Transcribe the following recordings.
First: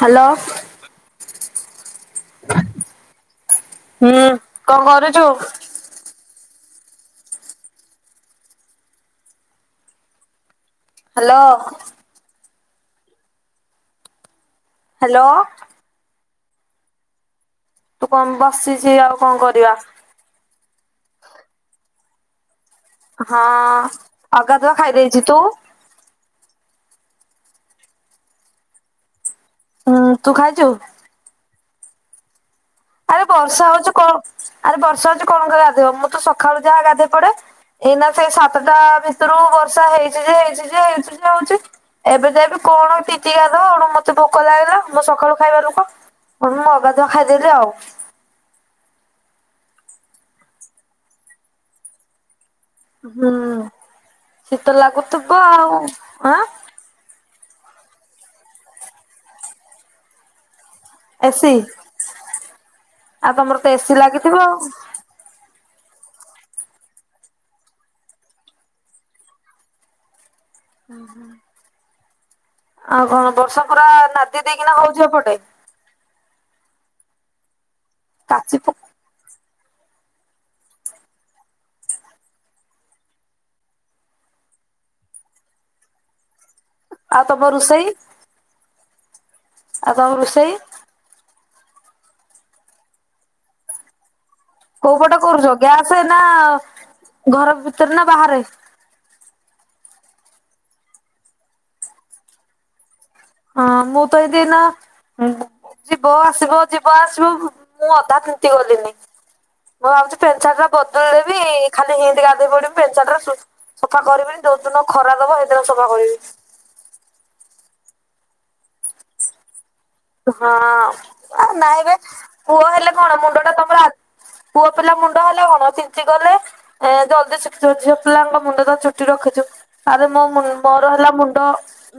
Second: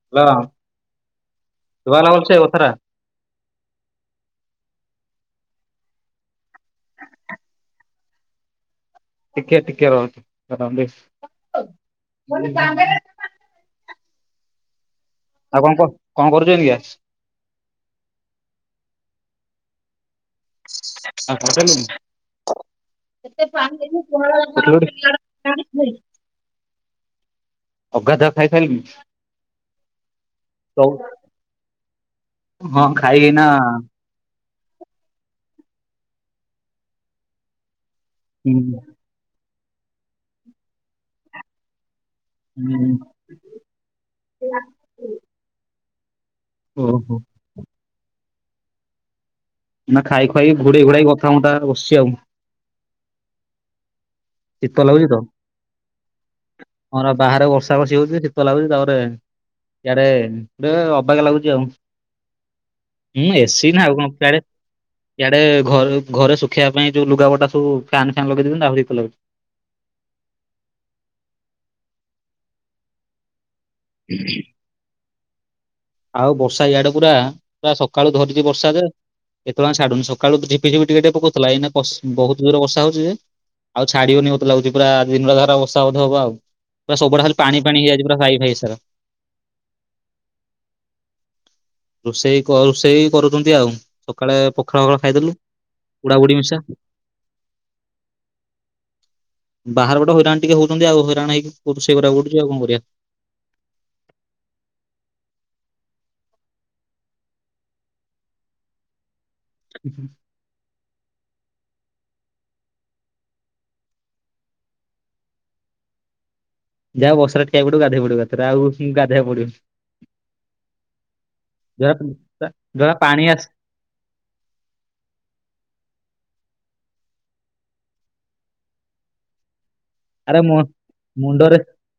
Hello. Hello [unintelligible] ତୁ ଭଲ ବଛ କଥରା ହୁଁ କଣ କରୁଛୁ? ଟିକେ ଟିକେ ରହୁଛି ହାଲୋ ମଣ ସଙ୍ଗ ହାଲୋ ଆଉ କଣ କ କଣ କରୁଛ କିଏ ତୁ କଣ ବସିଚି ଆଉ କଣ କରିବା ହ କଲିି ହଁ ଅଗାଧୁଆ ଖାଇ ଦେଇଛି ତୁ? [inaudible] ଅଗାଧୁଆ ଖାଇସାଇଲୁନି ହୁଁ ତୁ ଖାଇଛୁ ଖାଇ ଆରେ ଏଇନା ବର୍ଷା ହଉଚି କଣ ଆରେ ବର୍ଷା ହେଛି କଣ କରି ଗାଧବ ମୁଁ ତ ସକାଳୁ ଯାହା ଗାଧେଇ ପଡେ ଏଇନା ସେଇ ସାତଟା ଭିତ ତେରୁ ବର୍ଷା ହେଇଛି ଯେ ହେଇଛି ଯେ ହେଇଛି ଯେ ହଉଛି ଏବେ ତ ଏବେ କଣ ଟି [inaudible] ମତେ ଭୋକ ଲାଗିଲା ମୁଁ ସକାଳୁ ଖାଇବା ଲୋକ ମୁଁ ଅଗାଧୁଆ ଓହୋ ଖାଇଦେଲି ଆଉ ନା ଖାଇ ଖୁାଇ ଘୋଡେଇ ଘୋଡେଇ କଥା ହଁ ଟା ବସିଛି ଆଉ ହୁଁ ଶୀତ ଲାଗୁଥିବ ଆଉ ଆଁ ହର ବାହାରେ ବର୍ଷା ବର୍ଷି ହଉଛି ଶୀତ ଲାଗୁଛି ତାପରେ ଇଆଡେ ଟେ ଅବା ଗିଆ ଲାଗୁଛି ଏସି। ଆଉ ଆଉ ଉଁ ତମର ତ ଏସି ନା ଏସିି ଆଉ କଣ ଲାଗିଥିବ ସିଆଡେ ଆଉ। ଇଆଡେ ଘ ଘରେ ଶୁଖେଇବା ପାଇଁ ଯୋଉ ଲୁଗା ପଟା ସବୁ ଫ୍ୟାନ୍ ଫ୍ୟାନ୍ ଲଗେଇ ଦେଉଛନ୍ତି ଆହୁରିି ଶୀତ ଲାଗୁଛି। [inaudible] ଆଉ କଣ ବର୍ଷ ପରା ନାଦି ଦେଇକିନା ହଉଛି ସେପଟେ ଆଉ ବର୍ଷା ଇଆଡେ ପୁରା ପୁରା ସକାଳୁ ଧରିଛି କାଚି ପୁ ବର୍ଷା ଯେ ଏତେବେଳେ ଯାଙ୍କ ଛାଡୁନି ସକାଳୁ ଝିପି ଝିପି ଟିକେ ଟେ ପକଉଥିଲା ଏଇ ବହୁତୂର ବର୍ଷ ହଉଚି ଯେ ଆଉ ଛାଡିବନି ବତ ଲାଗୁଛି ପୁରା ଦିନଟା ଧ ବର୍ଷା ବଧ ହବ ଆଉ ପୁରା ସବୁଡା ଆଉ ଆଡେ ତମ ପାଣି ରୋଷେଇ ପାଣି ହେଇଯାଇଛି ପୁରା ସାଇ ଭାଇ ସାରା ଆଉ ତମ ରୋଷେଇ ରୋଷେଇ କ ରୋଷେଇ କରୁଛନ୍ତି ଆଉ ସକାଳେ ପ କୋଉ ପଟେ କରୁଛ ଗ୍ୟାସ ନା ଘର ଭିତରେ ନା ବାହାରେ ବାହାର ପଟେ ହଇରାଣ ଟିକେ ହଉଛନ୍ତି ଆଉ ହଇରାଣ ହେଇକି ରୋଷେଇ କରିବାକୁ ପଡୁଛି ଆଉ କଣ କରିବା ହଁ ମୁଁ ତ ଦିନ ହୁଁ ଯିବ ଆସିବ ଯିବ ଆସିବ ମୁଁ ଅଧା ତିନ୍ତି ଗଲିନି ମୁଁ ଭାବୁଛି ପେନ୍ସାର୍ଟ ଟା ବଦଳି ଦେବି ଖାଲି ସେମିତି ଗାଧୋଇ ପଡିବି ପେନ୍ସସାର୍ଟ ଖାଲି ସେମିତି ସଫା କରିବିନି ଯୋଉ ଦିନ ଖରା ଦବ ସେଦିନ ସଫା କରିବି। ଯାହା ବର୍ଷାରେ ଠିଆ ପଡିବୁ ଗାଧୋଇଆ ପଡିବୁ ଏକା ଥରେ ଆଉ ଗାଧେଇବାକୁ ପଡିବନି ହଁ ଆ ନାଇ ଜରା ବେ ପୁଅ ଜରା ହେଲେ କଣ ପାଣି ଆସ ମୁଣ୍ଡ ଟା ତମର ଆ ପୁଅ ପିଲା ମୁଣ୍ଡ ହେଲେ କଣ ତିନ୍ତୀ ଗଲେ ଏ ଜଲଦି ଶୁଖିଯିବ ଝିଅ ପିଲାଙ୍କ ମୁଣ୍ଡ ତ ଚୁଟି ରଖିଛୁ ଆରେ ମୋ ମୁ ମୋର ହେଲା ମୁଣ୍ଡ ମୁଣ୍ଡରେ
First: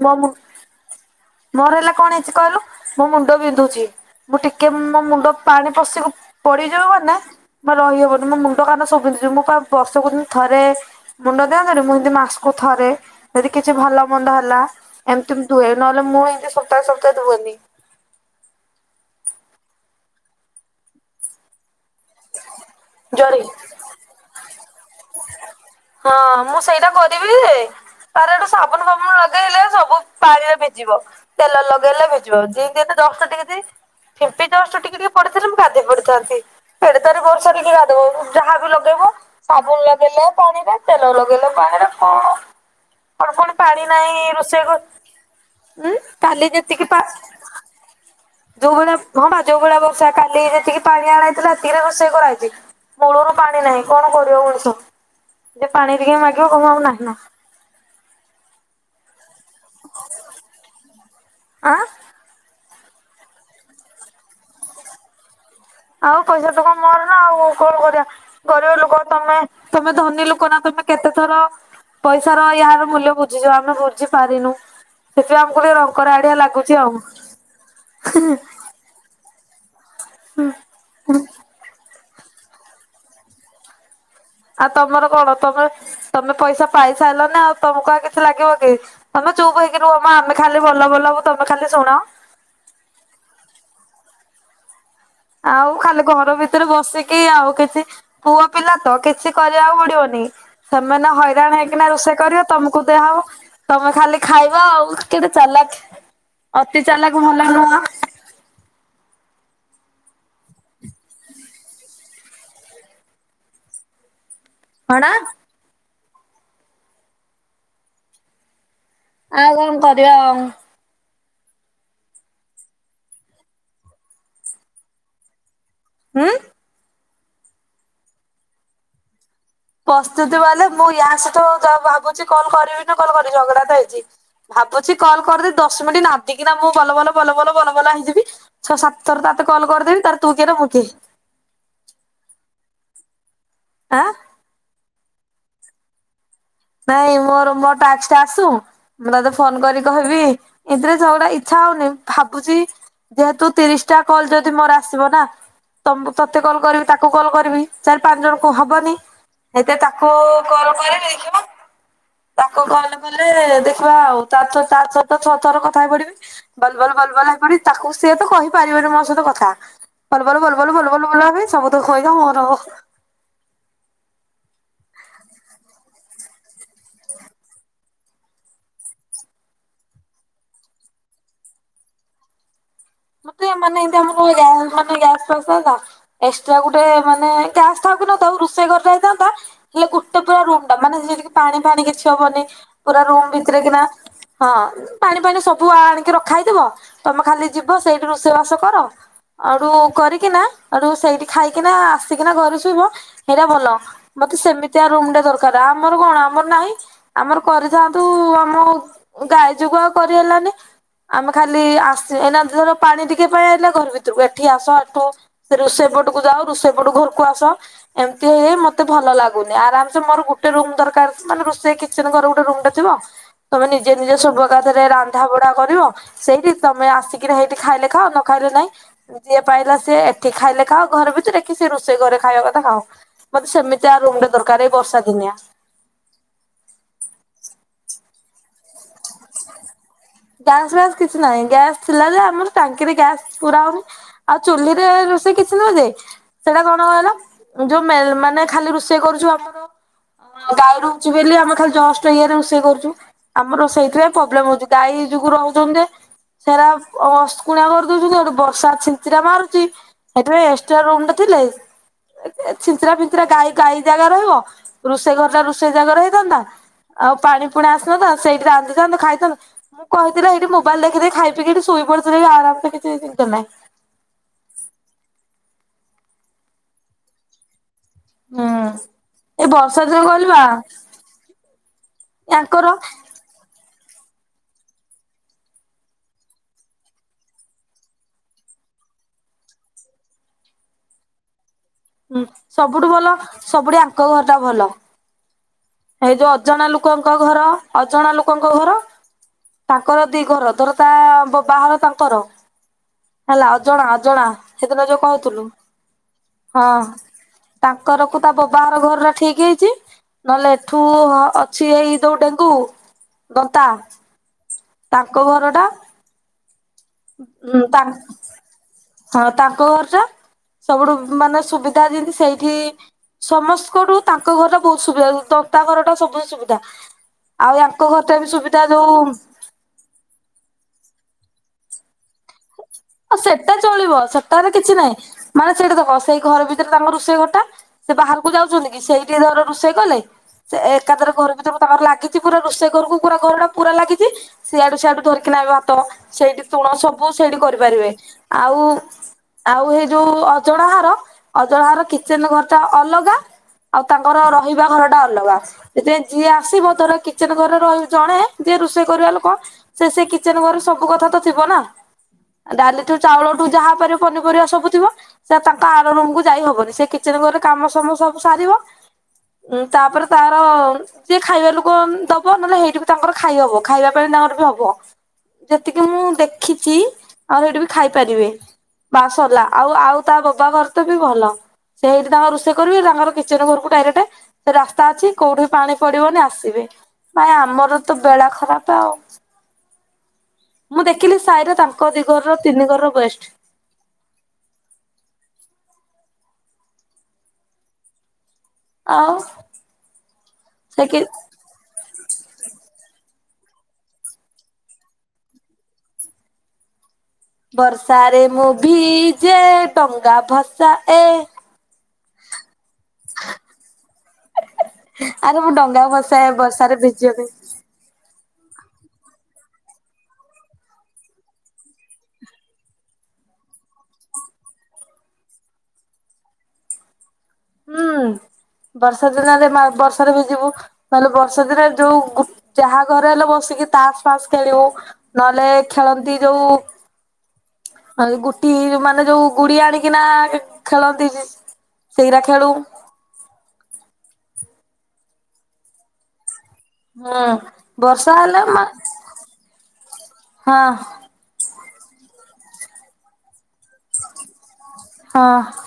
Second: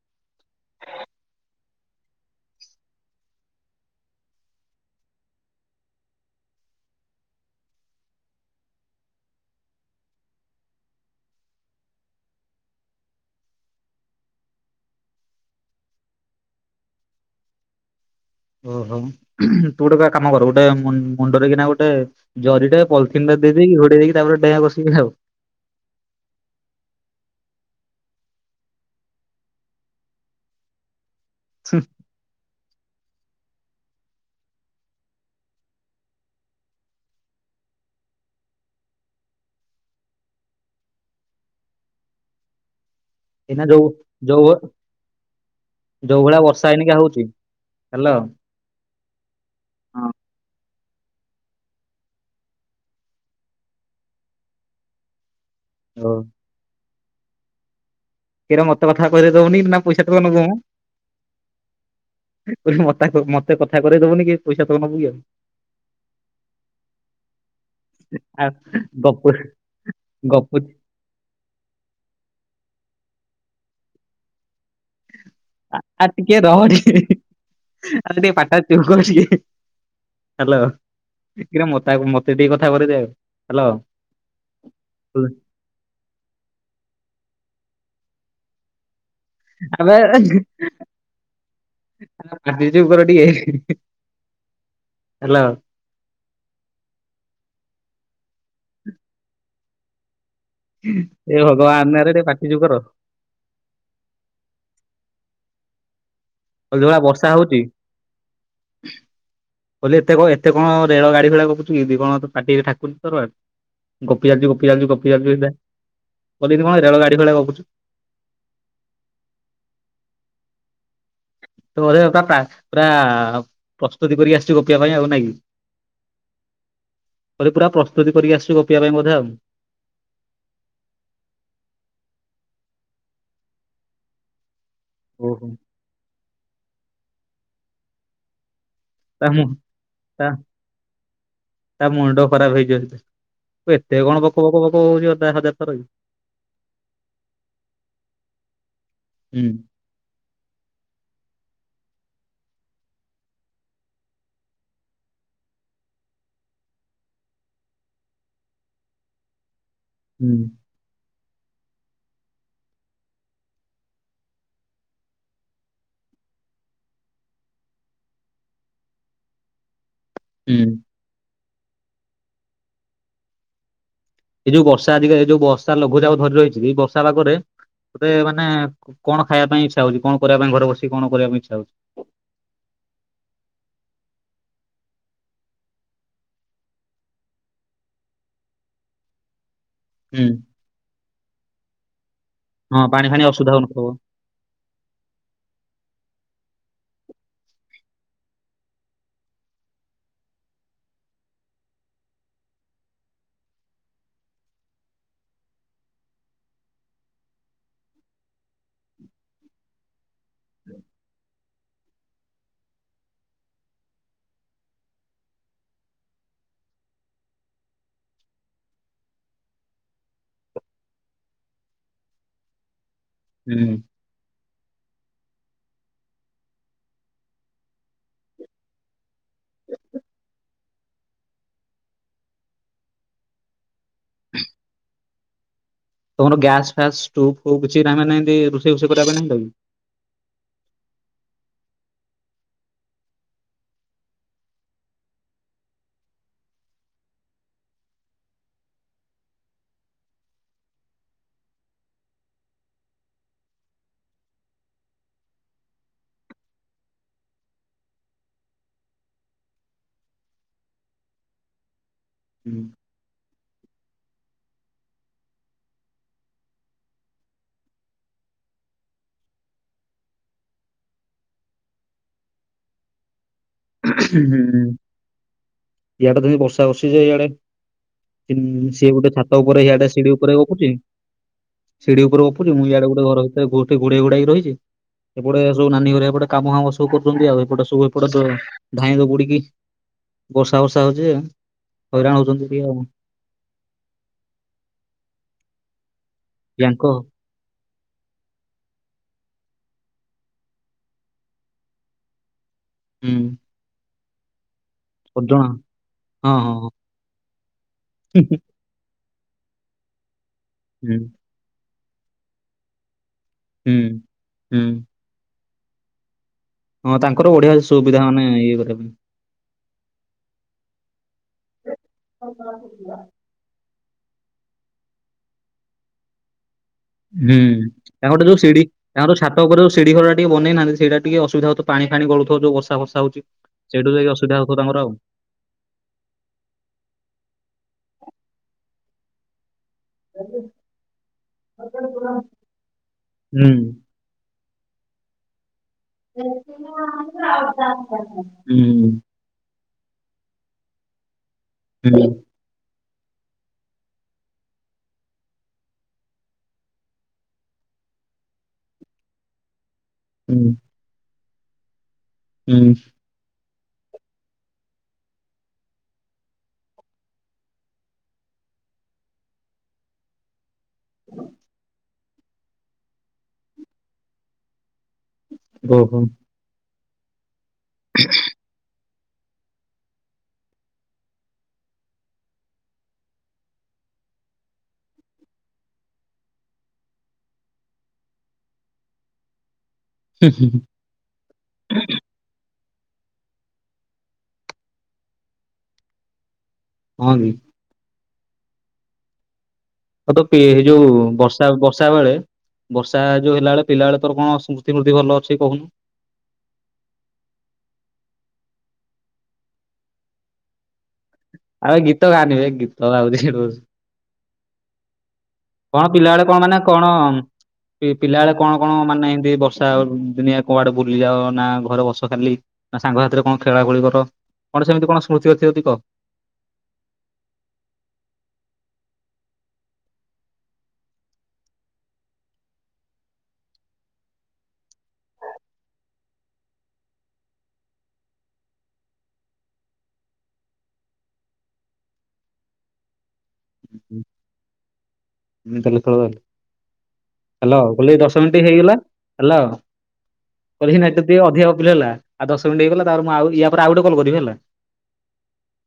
ମୋ ମୁ ମୋର ହେଲା କଣ ହେଇଛି କହିଲୁ ମୋ ମୁଣ୍ଡ ବିନ୍ଧୁଛି। ମୁଁ ଟିକେ ମୋ ମୁଣ୍ଡ ପାଣି ପଶିକକୁ ପଡିଯିବ ମାନେ ଜମା ରହି ହବନି ମୋ ମୁଣ୍ଡ କାନ ସବ ପିନ୍ଧିି ମୁଁ ବର୍ଷକୁ ଥରେ ମୁଣ୍ଡ ଦିଅନ୍ତ ମୁଁ ଏମିତି ମାସକୁ ଥରେ ଯଦି କିଛି ଭଲ ମନ୍ଦ ହେଲା ଏମିତି ଦୁହଇ ନ ନ ମୁ ଇମିତି ସପତା ସପତା ଧୁଅନ୍ତି ଓହୋ ତୁ ଗୋଟେ କ କାମ କର ଗୋଟେ ମୁଣ୍ଡରେ କିନା ଗୋଟେ ଜରିଟେ ପଲିଥିନ୍ ଟା ଜରି ଦେଇକ ଘଡେଇ ଦେଇକ ତାପ ଡାଁ ବସିକି ଆଉ ହଁ ମୁଁ ସେଇଟା କରିବିଯେ ତାର ଏଠୁ ସାବୁନ୍ ଫାବୁନ୍ ଲଗେଇଲେ ସବୁ ପାଣିରେ ଭିଜିବ। ତେଲ ଲଗେଇଲେ ଭିଜିବ ଯେତି ଦଶା ଟିକେଯି ିମ୍ପି ଜଷ୍ଟ ଟିକେ ଟିକେ ପଡ଼ିଥିଲେ ମୁଁ କାଧେଇ ପଡ଼ିଥାନ୍ତି। ଏଡ଼େ ତରେ ବର୍ଷାରେ କିଏ ଗାଧେଇବ ଯାହାବି ଲଗେଇବ ସାଗୁନ୍ ଲଗେଇଲେ ପାଣିରେ ତେଲ ଲଗେଇଲେ ବାହାରେ କଣ କଣ ଫୁଣି ଏଇନା ଯୋଉ ପାଣି ନାହିଁ ଯୋଉ ରୋଷେଇକ ଯୋଉ ଭଳିଆ ବର୍ଷା ହେଇନିକି ହଉଚି ହାଲୋ। ଯୋଉ ଭଳିଆ ହଁବା ଯୋଉ ଭଳିଆ ବର୍ଷା କାଲି ଯେତିକି ପାଣି ଆଣା ହୋଇଥିଲା ସେତିକିରେ ରୋଷେଇ କରାହୋଇଚି। ମୂଳରୁ ପାଣି ନାହିଁ କଣ କରିବ ମଣିଷ ଯେ ପାଣି ଓ ଟିକେ ମାଗିବ କହିବୁ ଆଉ ନାହିଁ ନା। କିରେ ମତେ କଥାକହିତେ ଦଉନି ନାପଇସା ଦବୁନୁ। ଆଁ? ମତା ମତେ କଥା କରେଇ ଦୋବନିକି ପଇସା ତ ନେବୁକି ଆଉ। ଆଉ ପଇସା ତକ ମୋରନା ଆଉ କଣ କରିବା ଆ ଗରିବ ଲୋକ ଗପୁ ତମେ ତମେ ଧନୀ ଲୋକନା ଗପୁଚି ତମେ କେତେଥର ପଇସାର ଏରା ମୂଲ୍ୟ ବୁଝିଜ ଆମେ ବୁଝି ପାରିନୁ ସେଥିପାଇଁ ଆମକୁ ଟିକେ ଆ ରଙ୍କରା ଆଡ଼ିଆ ଟିକେ ରହ ଲାଗୁଚି ଆଉ। କହୁଚିକି ହାଲୋ ବିକ୍ରମ ମୋତେ ଆଗ ମତେ ସେତିକି କଥା କରେଇଦେ ହାଲୋ। ଆଉ ତମର କଣ ତମେ ତମେ ପଇସା ପାଇସାରିଲନା ଆଉ ତମକୁ ଆଉ କିଛି ଲାଗିବକି। ତମେ ଚୁପ୍ ହେଇକି ଆବେ ରୁହମ ଆମେ ଖାଲି ବଲ ବଲ ହବୁ ତମେ ଖାଲି ଶୁଣ। ପାଟି ଚୁପ୍ କର ଟିକେ। ହ୍ୟାଲୋ ଆଉ ଖାଲି ଘର ଭି ଘର ଭିତରେ ବସିକି ଆଉ କିଛି ପୁଅ ପିଲାତ କିଛି କରିବାକୁ ପଡ଼ିବନି ସେମାନେ ଏ ହଇରାଣ ହେଇକିନା ଭଗବାନ ଆରେ ରୋଷେଇ ଟିକେ କରିବେ ପାଟି ଚୁପ୍ କର ତମକୁ ଦିଆହବ ତମେ ଖାଲି ଖାଇବ ଆଉ କେତେ ଚାଲାକ୍ ଯୋଉ ଅତି ଭଳିଆ ଚାଲାକ୍ ବର୍ଷା ଭଲ ହଉଛି ନୁହଁ। [inaudible] ବୋଲି ଏତେ କଣ ଏତେ କଣ ରେଳ ଗାଡ଼ିଭଳିଆ ଗପୁଚୁକି କଣ ପାଟିରେ ଠାକୁ [unintelligible] ଗୋପି ଚାଲିଚୁ ଗୋପି ଚାଲିଚୁ ହଣା ଗୋପି ଚାଲିଚୁସିଧା କହୁଥିନି କଣ ରେଳ ଗାଡ଼ି ଭଳିଆ ଗପୁଚୁ ଆଉ କଣ କରିବା ଆଉ। ତ ବୋଧେ ପୁରା ପୁରା ପ୍ରସ୍ତୁତି କରି ଆସିଚୁ ଗପିବା ପାଇଁ ଆଉ ନାଆଁକି। ଉଁ? ବୋଧେ ପୁରା ପ୍ରସ୍ତୁତି କରିକି ଆସିଚୁ ଗୋପିବା ପାଇଁ ବୋଧେ ଆଉ। ପ୍ରସ୍ତୁତି ବଲେ ମୁଁ ୟାସହିତ ଭାବୁଚି କଲ୍ କରିବିନି କଲ୍ କରିବି ଝଗଡ଼ାତ ହେଇଚି। ଭାବୁଚି କଲ୍ ଓହୋ। କରିଦେଇ ଦଶ ମିନିଟ୍ ନଧିକିନା ମୁଁ ବଲ ବଲ ବଲ ବଲ ବଲ ବଲ ହେଇଯିବି ଛଅ ସାତ ତୋର ତା ମୁ ତତେ କଲ୍ କରିଦେବି ତାପରେ ତା ତୁ କିଏନା ମୁଁ କିଏ। ତା ମୁଣ୍ଡ ଖରାପ୍ ହେଇଯିବ ତୁ ଏତେ ଆଁ। କଣ ବକ ବକ ବକ ହୋଉଚୁ ହଜାର ଥରକି। ନାଇଁ ମୋର ମୋର ଟାଷ୍କଟା ଆସୁ ମୁଁ ତତେ ହୁଁ। ଫୋନ୍ କରିକି କହିବି ଏଥିରେ ଝଗଡ଼ା ଇଚ୍ଛା ହଉନି ଭାବୁଚି ଯେହେତୁ ତିରିଶଟା କଲ୍ ଯଦି ମୋର ଆସିବନା ତମ୍ ତତେ କଲ୍ କରିବି ତାକୁ କଲ୍ କରିବି ଚାରି ପାଞ୍ଚ ଜଣକୁ ହବନି ହେଇତେ ତାକୁ ହୁଁ। କଲ୍ କରିବି ଦେଖିବା ତାକୁ କଲ୍ କଲେ ଦେଖିବା ଆଉ ତାରତ ଛ ଛଅ ଥର କଥା ହେଇ ପଢ଼ିବି। ବଲବଲ ବଲବଲ ହେଇପଡ଼ି ତାକୁ ସିଏତ କହିପାରିବନି ମୋସହିତ କଥା ବଲ ବଲ ବଲ ବଲ ହୁଁ ବଲ ବଲ ବଲ ହେବି ସବୁତକ ପଇସା ମୋରହବ। ଏଇ ଯୋଉ ବର୍ଷା ଅଧିକା ହେଯୋଉ ବର୍ଷା ଲଘୁଚାପ ଧରି ରହିଚି ଏଇ ବର୍ଷା ପାଗରେ ତୋତେ ମାନେ କଣ ଖାଇବା ପାଇଁ ଇଚ୍ଛା ହଉଜି କଣ କରିବା ପାଇଁ ଘରେ ବସି କଣ କରିବା ପାଇଁ ଇଛା ହଉ ମତେ ମାନେ ଏନ୍ତି ଆମ ଗ୍ୟାସ୍ [unintelligible] ଏକ୍ସଟ୍ରା ଗୋଟେ ମାନେ ଗ୍ୟାସ୍ ଥାଉ କି ନଥାଉ ରୋଷେଇ ଘରଟା ହେଇଥାନ୍ତା ହେଲେ ଗୋଟେ ହୁଁ ପୁରା ରୁମ୍ ଟା ମାନେ ଜିନ୍ଦି କି ପାଣି ଫାଣି କିଛି ହବନି ହଁ ପୁରା ପାଣି ରୁମ ଫାଣି ଅସୁବିଧା ଭିତରେ କିନା ହଉନଥିବ ହଁ ପାଣି ଫାଣି ସବୁ ଆଣିକି ରଖା ହେଇଥିବ ତମେ ଖାଲି ଯିବ ସେଇଠି ରୋଷେଇ ବାସ କର ଅଡୁ କରିକିନା ଆଡୁ ସେଇଠି ଖାଇକିନା ଆସିକିନା ଘରେ ଶୋଇବ ସେଇଟା ଭଲ। ମତେ ସେମିତି ଆ ରୁମ୍ ଟେ ଦରକାର ଆମର କଣ ଆମର ନାହିଁ। ଆମର କରିଥାନ୍ତୁ ଆମ ଗାଈ ଯୋଗୁଁ କରିହେଲାନି ଆମେ ଖାଲି ଆସି ଏଇନା ଧର ପାଣି ଟିକେ ପାଇଁ ଆଇଥିଲା ଘର ଭିତରକୁ ଏଠି ଆସ ଏଠୁ ସେ ରୋଷେଇ ପଟକୁ ଯାଓ ରୋଷେଇ ପଟୁ ଘରକୁ ଆସ। ଏମିତି ହେଇ ହେଇ ମତେ ଭଲ ଲାଗୁନି ଆରାମସେ ମୋର ଗୋଟେ ରୁମ ଦରକାର ମାନେ ରୋଷେଇ କି ସେ ତାଙ୍କ ଘରେ ଗୋଟେ ରୁମ୍ ଟି ଥିବ। ତମେ ହୁଁ। ନିଜେ ନିଜେ ଶବୁ ଏକାଥରେ ରାନ୍ଧା ବଢା କରିବ ସେଇଠି ତମେ ଆସିକି କିରେ ହେଇଠି ଖାଇଲେ ଖା ନ ଖାଇଲେ ନାଇଁ ଯିଏ ପାଇଲା ସିଏ ଏଠି ଖାଇଲେ ଖାଅ ଘରେ ଭିତରେ କି ସେ ରୋଷେଇ ଘରେ ଖାଇବା କଥା ଖାଅ। ମତେ ସେମିତି ଆ ରୁମ୍ ଟେ ଦରକାର ଏଇ ବର୍ଷା ଦିନିଆ। ତମର ଗ୍ୟାସ୍ ଫ୍ୟାସ୍ ଷ୍ଟୋ୍ ଫୁ କିଛି ତା ମାନେ ଏମିନ୍ତି ରୁଷେ ଫୁଷେ କରିବା ପାଇଁ ନାହିଁ ତ ଗ୍ୟାସ ଫ୍ୟାସ କିଛି ନାହିଁ ଗ୍ୟାସ୍ ଥିଲା ଯେ ଆମର ଟାଙ୍କିରେ ଗ୍ୟାସ୍ ପୁରାଉନି। ଆଉ ଚୁହ୍ଲି ରେ ରୋଷେଇ କିଛିନୁଯେ ସେଇଟା କଣଲ ଯୋଉ ମେ ମାନେ ଖାଲି ରୁଷେଇ କରୁଛୁ ଆମର ଗାଈରୁଛି ବେଲି ଆମେ ଖାଲି ଜଷ୍ଟ ଇଏରେ ରୁଷେଇ କରୁଛୁ। ଆମର ସେଇଥିପାଇଁ ପ୍ରୋବ୍ଲେମ ଉଛି ଗାଈ ଯୋଗୁ ରହୁଛନ୍ତଯେ ହେରା ଅସ୍କୁଣା କରିଦଉଛନ୍ତି ସେଠୁ ବର୍ଷା ଛିଞ୍ଚିରା ମାରୁଛି। ଏଥିପାଇଁ ଏକ୍ସଟ୍ରା ରୁମ୍ ଟେ ଥିଲେ ଛିଞ୍ଚିରା ଫିଞ୍ଚିରା ଗାଈ ଗାଈ ଜାଗା ରହିବ ରୁଷେଇ ଘର ଟା ରୁଷେଇ ଜାଗା ରହିଥାନ୍ତା। ଆଉ ପାଣି ପୁଣା ଆସିନତା ସେଇଠି ରାନ୍ଧିଥାନ୍ତ ଖାଇଥାନ୍ତୁ। ମୁଁ କହିଥିଲେ ଏଇଠି ମୋବାଇଲ୍ ଦେଖି ଦେ ଖାଇ ପିକି ଠି ଶୋଇ ପଡିଥିଲେ ବି ଆରାମ୍ ସେ କିଛି ଚିନ୍ତା ନାହିଁ। ହୁଁ ଇଆଡେ ତ ଏ ବର୍ଷା ବସିିଯେ ଇଆଡେ ହୁଁ ଉଁ ସିଏ ଗୋଟେ ଛାତ ଏଇ ଉପରେ ବର୍ଷା ଇଆଡେ ଦିନ ସିଢି କହିଲି ଉପରେ ବା ଗ‌ପୁଛି। ସିଡି ଉପରେ ପୁଛି ମୁଁ ୟାଙ୍କର ଇଆଡେ ଗୋଟେ ଘର ଭିତରେ ଗୋଟେ ଘୋଡେଇ ଘୋଡାଇକି ରହିଛି। ଏପଟେ ସବୁ ନାନୀ ଘରିଆପଟେ କାମ ହାମ ସୁ କରୁଛନ୍ତି ଆଉ ଏପଟେ ସୁବୁ ଏପଟେସ ଧାଇଁ ଦ ବୁଡିକି ବର୍ଷା ବର୍ଷା ହଉଛି ଏ ହୁଁ ସବୁଠୁ ଭଲ ସବୁଠି ଆଙ୍କ ଘର ଟା ଭଲ। ଏଇ ଯୋଉ ଅଜଣା ୟାଙ୍କ ଲୋକଙ୍କ ଘର ଅଜଣା ଲୋକଙ୍କ ଘର ତାଙ୍କର ଦି ଘର ଧର ତା ବବାହ ତାଙ୍କର ହୁଁ। ହେଲା ଅଜଣା ଅଜଣା ସେଦିନ ଯଉ ସଜଣା କହୁଥୁଲୁ ହଁ ତାଙ୍କର କ ତା ବ ବାର ଘରରା ଠିକି ହେଇଛି ନହେଲେ ଏଠୁ ହୁଁ ଅ ଅଛି ଏଇ ଯୋଉ ଡେଙ୍ଗୁ ଦନ୍ତା ହୁଁ ହୁଁ। ତାଙ୍କ ଘରଟା ହଁ ତାଙ୍କର ବଢିଆ ସୁବିଧା ମାନେ ଇଏ କରିବା ପାଇଁ ହଁ ତାଙ୍କ ଘର୍ ଟା ସବୁଠୁ ମାନେ ସୁବିଧା ଯିନ୍ତି ସେଇଠି ସମସ୍କଠୁ ତାଙ୍କ ଘରା ବହୁତ୍ ସୁବିଧା ଦତା ଘର ଟା ସବୁ ସୁବିଧା। ହୁଁ ଆଉ ୟାଙ୍କ ଘର ଟା ତାଙ୍କର ବି ଯୋଉ ସିଢି ସୁବିଧା ଯୋଉ ତାଙ୍କର ଛାତ ଉପରେ ଯୋଉ ସିଡି ଘରଟା ଟିକେ ବନେଇ ନାହାଁନ୍ତି ସେଇଟା ଟିକେ ଅସୁବିଧା ହଉଥିବ ପାଣି ଫାଣି ଗଳୁଥିବ ଯୋଉ ବର୍ଷା ଫରର୍ଷା ଆଉ ସେଟା ଚଳିବ ସେଟାରେ କିଛି ନାହିଁ। ମାନେ ସେଇଠା ଦେଖ ସେଇ ଘର ଭିତରେ ତାଙ୍କ ରୁଷେଇ ଘଟା ସେ ବାହାରକୁ ଯାଉଛନ୍ତି କି ସେଇଠି ଧର ରୁଷେଇ କଲେ ସେ ଏକାଥରେ ଘରଭିତରୁ କୁ ତାଙ୍କର ଲାଗିଛି ପୁରା ରୋଷେଇ ଘରକୁ ପୁରା ଘର ଟା ହୁଁ ପୁରା ଲାଗି ଚି ସିଆଡୁ ସିଆଡୁ ଧରିକି ନା ଆଇଭାତ ସେଇଠି ତୁଣ ସବୁ ସେଇଠି କରି ପାରିବେ ଆଉ ହୁଁ ଆଉ ହେ ଯୋଉ ଅଜଣା ହର ଅଜଣା ହର ହୁଁ କିଚେନ୍ ଘର ତା ଅଲଗା ଆଉ ତାଙ୍କର ରହିବା ଘର ଟା ଅଲଗା। ଯେ ଯିଏ ଆସିବ ଧର କିଚେନ୍ ଘରେ ର ଜଣେ ଯିଏ ରୋଷେଇ କରିବା ଲୋକ ସେ ସେ କିଚେନ୍ ହୁଁ। ଘରେ ସବୁ କଥା ତ ଥିବ ନା। ହୁଁ ଡାଲି ଠୁ ଚାଉଳଠୁ ଯାହା ପାରିବ ପନି ପିରିବା ସବୁ ଥିବ। ସେ ତାଙ୍କ ଆର ରୁମକୁୁ ଯାଇ ହବନି ସେ କିଚେନ୍ ଘରେ କାମ ସବୁ ସାରିବ ଉଁ ତାପରେ ତାର ଯିଏ ଖାଇବା ଲୋକ ଦବ ନଲେ ହେଇଠି ବି ତାଙ୍କର ଖାଇ ହବ ଖାଇବା ପାଇଁ ତାଙ୍କର ବି ହବ। ଯେତିକି ଓହୋ ମୁଁ ହୁଁ ଦେଖିଚି ଆଉ ହେଠି ବି ଖାଇପାରିବେ। ବାସ ସରିଲା ଆଉ ଆଉ ତା ବୋବା ଘର ତ ବି ଭଲ। ସେଇଠି ତାଙ୍କ ରୁଷେଇ କରିବି ତାଙ୍କର କିଚେନ୍ ଘରକୁ ଡାଇରେଟେ ରାସ୍ତା ଅଛି କୋଉଠି ପାଣି ପଡିବନି ଆସିବେ‌। ପାଇଁ ଆମର ତ ବେଳା ଖରାପ ଆଉ। ହୁଁ ହୁଁ। ମୁଁ ଦେଖିଲି ସାଇରେ ତାଙ୍କ ଦିଘର ର ତିନି ଘର ର ବେଷ୍ଟ୍। [unintelligible] ଆଉ। ଆଉ ତ ପିଏରେ ଯୋଉ ସେ କି ବର୍ଷ ବର୍ଷା ବର୍ଷା ବେଳେ ବର୍ଷା ଯୋଉ ହେଲା ବେଳେ ପିଲାବେଳେ ତୋର କଣ ସ୍ମୃତି ଫୂର୍ତ୍ତି ଭଲ ଅଛି କହୁନୁ? ବର୍ଷାରେ ମୁଁ ଭିଜେ ଡଙ୍ଗା ଭସାଏ। ଆବେ ଗୀତ ଗାଆନି ବେ ଗୀତ ଗାଉଛି ଏଠି ବସିକି। ଆରେ ମୁଁ ଡ଼ କଣ ପିଲାବେଳେ କଣ ମାନେ କଣ ପି ପିଲା ବଳେ କଣ କଣ ମାନେ ଏମିତି ବର୍ଷା ଦିନିଆ କୁଆଡ଼େ ବୁଲିଯାଅ ନା ଘରେ ବସ ଖାଲି ନା ସାଙ୍ଗସାଥିରେ କଣ ଖେଳା ଖେଳି କର କଣ ସେମିତି କଣ ସ୍ମୃତି ଅଛି ଯଦି କହ? ହୁଁ ବର୍ଷା ଦିନରେ ମା ବର୍ଷାରେ ଭିଜିବୁ ତାହେଲେ ବର୍ଷା ଦିନରେ ଯୋଉ ଗୁ ଯାହା ଘରେ ହେଲେ ବସିକି ତାସ ଫାସ ଖେଳିବୁ। ନହେଲେ ଖେଳନ୍ତି ଯୋଉ ଆଉ ଗୁଟି ମାନେ ଯୋଉ ଗୁଡ଼ି ଆଣିକିନା ଖେଳନ୍ତି। ସେଇରା ଖେଳୁ। ଏମିତି ତାହେଲେ ଖେଳ। ହୁଁ ହାଲୋ କହିଲି ବର୍ଷା ଦଶ ମିନିଟ୍ ହେଲେ ମା ହେଇଗଲା ହାଲୋ ହଁ କହିଲି ନାଇଁ ଅଧିକା ଗପିଲି ହେଲା ଆଉ ଦଶ ମିନିଟ୍ ହେଇଗଲା ତାପରେ ମୁଁ ଇୟା ପରେ ଆଉ ଗୋଟେ କଲ୍ କରିବି ହେଲା। ହଁ।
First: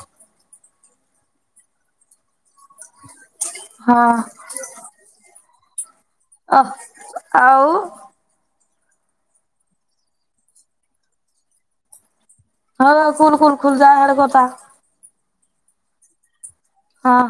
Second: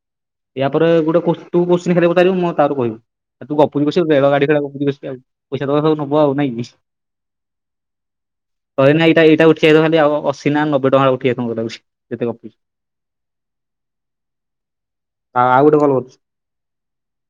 ଇୟାପରେ ଗୋଟେ ତୁ କୋଶ୍ଚିିନ ପଚାରିବୁ ମୁଁ ତାପରେ କହିବି। ଆଉ ତୁ ଗପୁଚୁ ବସିକି ଆଉ ରେଳ ହଁ ଗାଡି ଖେଳ ପଇସା ଦବ ନବୁ ଆଉ ନାଇଁ ଓ କି। ଆଉ ଶହେ ନା ଏଇଟାଏଇ ଉଠେଇଆ ଦେବ ଖାଲି ନା ଅଶି ନା ନବେ ଟଙ୍କା ଉଠେଇ [unintelligible] ହଁ ଖୁଲ୍ ଖୁଲ ଖୁଲ ଯା ହେଡ଼ କଥା ହଁ ଆଉ ଗୋଟେ କଲ୍ କରୁଛି। ହଁ।